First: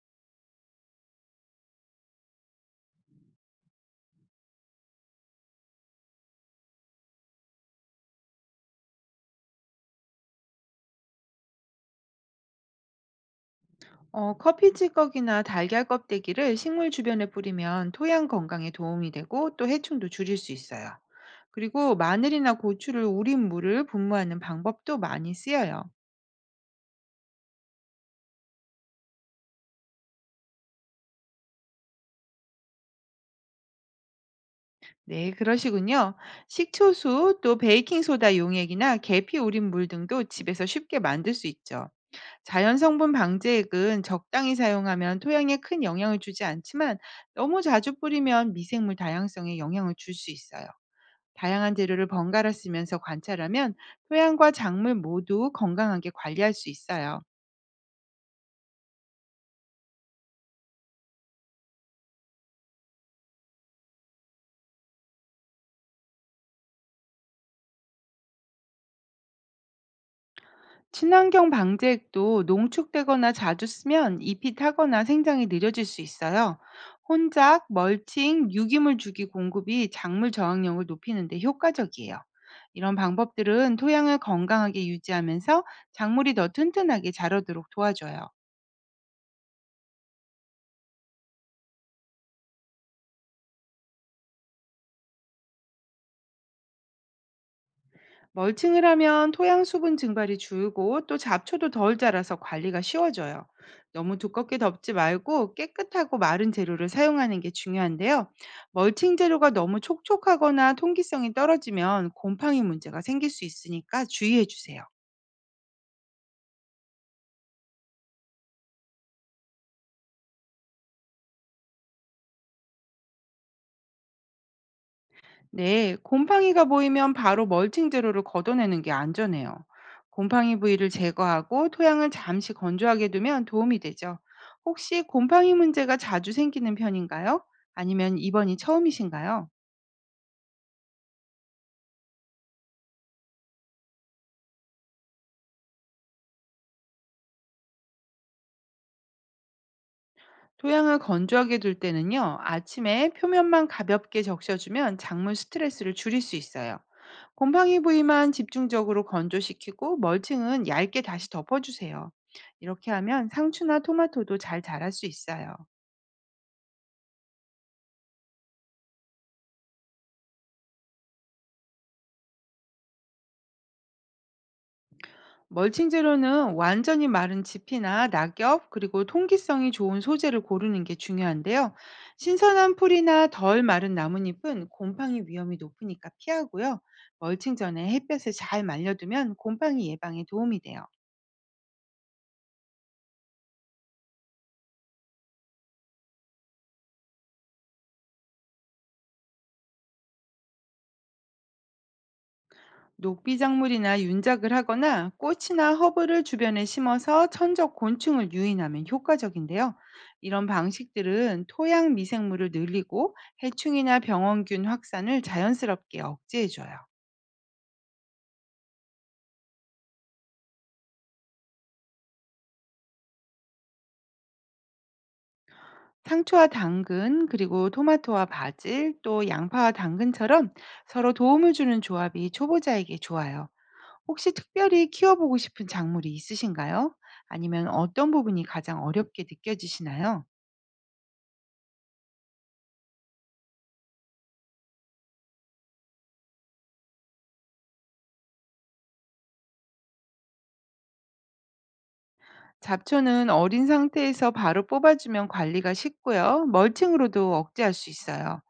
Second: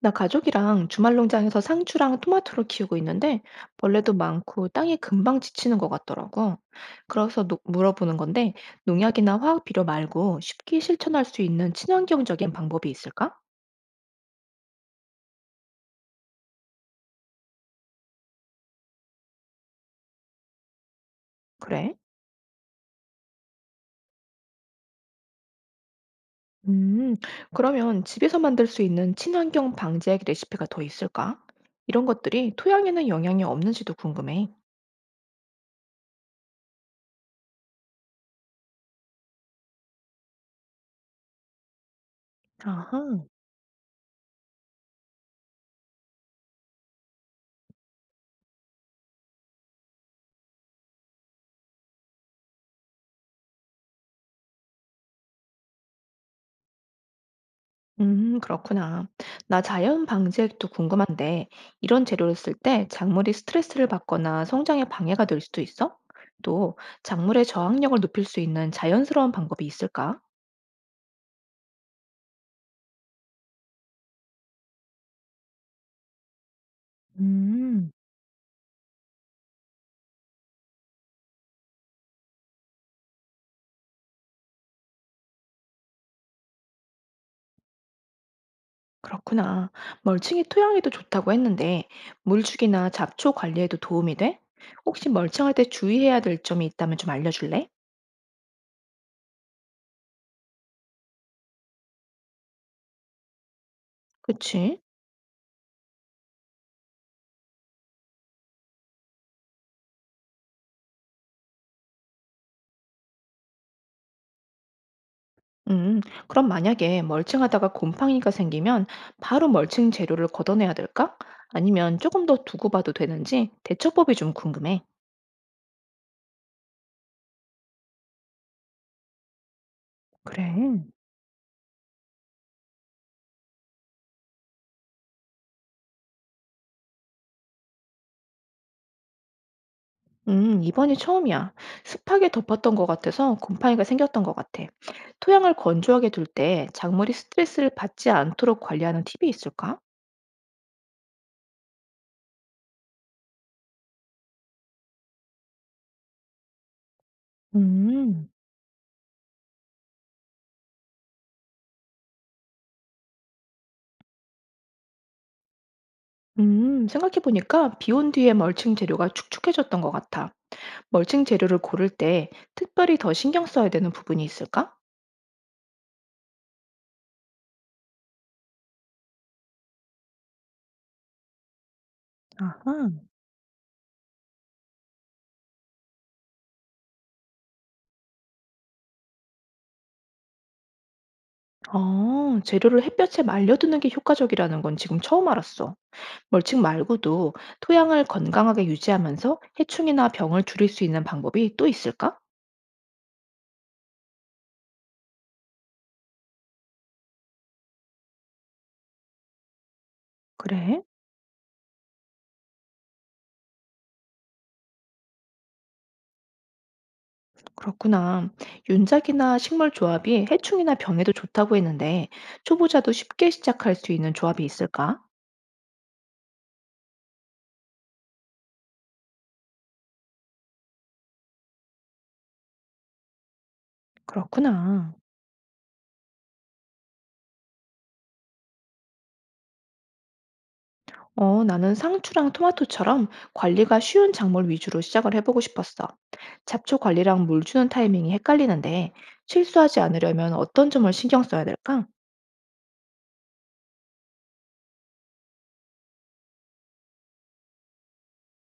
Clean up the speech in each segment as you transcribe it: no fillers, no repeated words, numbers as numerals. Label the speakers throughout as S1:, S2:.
S1: 나 가족이랑 주말 농장에서 상추랑 토마토를 키우고 있는데 벌레도 많고 땅이 금방 지치는 것 같더라고. 그래서 물어보는 건데 농약이나 화학 비료 말고 쉽게 실천할 수 있는 친환경적인 방법이 있을까?
S2: 커피 찌꺼기나 달걀 껍데기를 식물 주변에 뿌리면 토양 건강에 도움이 되고 또 해충도 줄일 수 있어요. 그리고
S1: 그래?
S2: 마늘이나 고추를 우린 물을 분무하는 방법도 많이 쓰여요.
S1: 음, 그러면 집에서 만들 수 있는 친환경 방제 레시피가 더 있을까? 이런 것들이 토양에는 영향이 없는지도 궁금해.
S2: 네, 그러시군요. 식초수, 또 베이킹소다 용액이나 계피 우린 물 등도 집에서 쉽게 만들 수 있죠. 자연 성분
S1: 아하.
S2: 방제액은 적당히 사용하면 토양에 큰 영향을 주지 않지만 너무 자주 뿌리면 미생물 다양성에 영향을 줄 수 있어요. 다양한 재료를 번갈아 쓰면서 관찰하면 토양과 작물 모두 건강하게 관리할 수 있어요.
S1: 그렇구나. 나 자연 방제액도 궁금한데, 이런 재료를 쓸 때 작물이 스트레스를 받거나 성장에 방해가 될 수도 있어? 또, 작물의 저항력을 높일 수 있는 자연스러운 방법이 있을까?
S2: 친환경 방제액도 농축되거나 자주 쓰면 잎이 타거나 생장이 느려질 수 있어요. 혼작,
S1: 음,
S2: 멀칭, 유기물 주기 공급이 작물 저항력을 높이는 데 효과적이에요. 이런 방법들은 토양을 건강하게 유지하면서 작물이 더 튼튼하게 자라도록 도와줘요.
S1: 그렇구나. 멀칭이 토양에도 좋다고 했는데, 물주기나 잡초 관리에도 도움이 돼? 혹시 멀칭할 때 주의해야 될 점이 있다면 좀 알려줄래?
S2: 멀칭을 하면 토양 수분 증발이 줄고 또 잡초도 덜 자라서 관리가 쉬워져요. 너무 두껍게
S1: 그치?
S2: 덮지 말고 깨끗하고 마른 재료를 사용하는 게 중요한데요. 멀칭 재료가 너무 촉촉하거나 통기성이 떨어지면 곰팡이 문제가 생길 수 있으니까 주의해 주세요.
S1: 음, 그럼 만약에 멀칭하다가 곰팡이가 생기면 바로 멀칭 재료를 걷어내야 될까? 아니면 조금 더 두고 봐도 되는지 대처법이 좀 궁금해.
S2: 네, 곰팡이가 보이면 바로 멀칭 재료를 걷어내는 게 안전해요.
S1: 그래.
S2: 곰팡이 부위를 제거하고 토양을 잠시 건조하게 두면 도움이 되죠. 혹시 곰팡이 문제가 자주 생기는 편인가요? 아니면 이번이 처음이신가요?
S1: 이번이 처음이야. 습하게 덮었던 것 같아서 곰팡이가 생겼던 것 같아. 토양을 건조하게 둘 때 작물이 스트레스를 받지 않도록 관리하는 팁이 있을까?
S2: 토양을 건조하게 둘 때는요, 아침에 표면만 가볍게 적셔주면 작물 스트레스를 줄일 수 있어요. 곰팡이
S1: 음,
S2: 부위만 집중적으로 건조시키고 멀칭은 얇게 다시 덮어주세요. 이렇게 하면 상추나 토마토도 잘 자랄 수 있어요.
S1: 생각해보니까 비 온 뒤에 멀칭 재료가 축축해졌던 것 같아. 멀칭 재료를 고를 때 특별히 더 신경 써야 되는 부분이 있을까?
S2: 멀칭 재료는 완전히 마른 짚이나 낙엽, 그리고 통기성이 좋은 소재를 고르는 게 중요한데요. 신선한
S1: 아하.
S2: 풀이나 덜 마른 나뭇잎은 곰팡이 위험이 높으니까 피하고요. 멀칭 전에 햇볕에 잘 말려두면 곰팡이 예방에 도움이 돼요.
S1: 아 재료를 햇볕에 말려두는 게 효과적이라는 건 지금 처음 알았어. 멀칭 말고도 토양을 건강하게 유지하면서 해충이나 병을 줄일 수 있는 방법이 또 있을까?
S2: 녹비작물이나 윤작을 하거나 꽃이나 허브를 주변에 심어서 천적 곤충을 유인하면 효과적인데요. 이런
S1: 그래?
S2: 방식들은 토양 미생물을 늘리고 해충이나 병원균 확산을 자연스럽게 억제해줘요.
S1: 그렇구나. 윤작이나 식물 조합이 해충이나 병에도 좋다고 했는데 초보자도 쉽게 시작할 수 있는 조합이 있을까?
S2: 상추와 당근, 그리고 토마토와 바질, 또 양파와 당근처럼 서로 도움을 주는 조합이 초보자에게 좋아요. 혹시 특별히
S1: 그렇구나.
S2: 키워보고 싶은 작물이 있으신가요? 아니면 어떤 부분이 가장 어렵게 느껴지시나요?
S1: 어, 나는 상추랑 토마토처럼 관리가 쉬운 작물 위주로 시작을 해보고 싶었어. 잡초 관리랑 물 주는 타이밍이 헷갈리는데 실수하지 않으려면 어떤 점을 신경 써야 될까?
S2: 잡초는 어린 상태에서 바로 뽑아주면 관리가 쉽고요. 멀칭으로도 억제할 수 있어요.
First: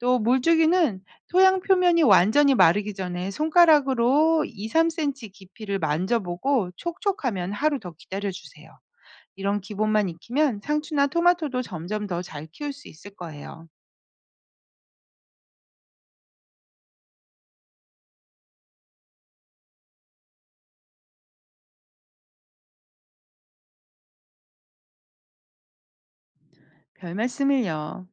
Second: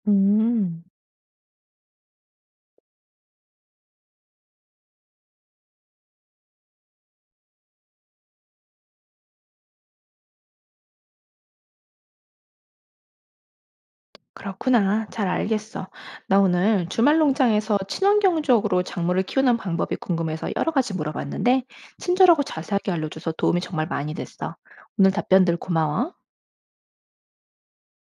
S2: 또
S1: 음,
S2: 물주기는 토양 표면이 완전히 마르기 전에 손가락으로 2, 3cm 깊이를 만져보고 촉촉하면 하루 더 기다려주세요. 이런 기본만 익히면 상추나 토마토도 점점 더 잘 키울 수 있을 거예요.
S1: 그렇구나. 잘 알겠어. 나 오늘 주말 농장에서 친환경적으로 작물을 키우는 방법이 궁금해서 여러 가지 물어봤는데 친절하고 자세하게 알려줘서 도움이 정말 많이 됐어. 오늘 답변들 고마워.
S2: 별 말씀을요.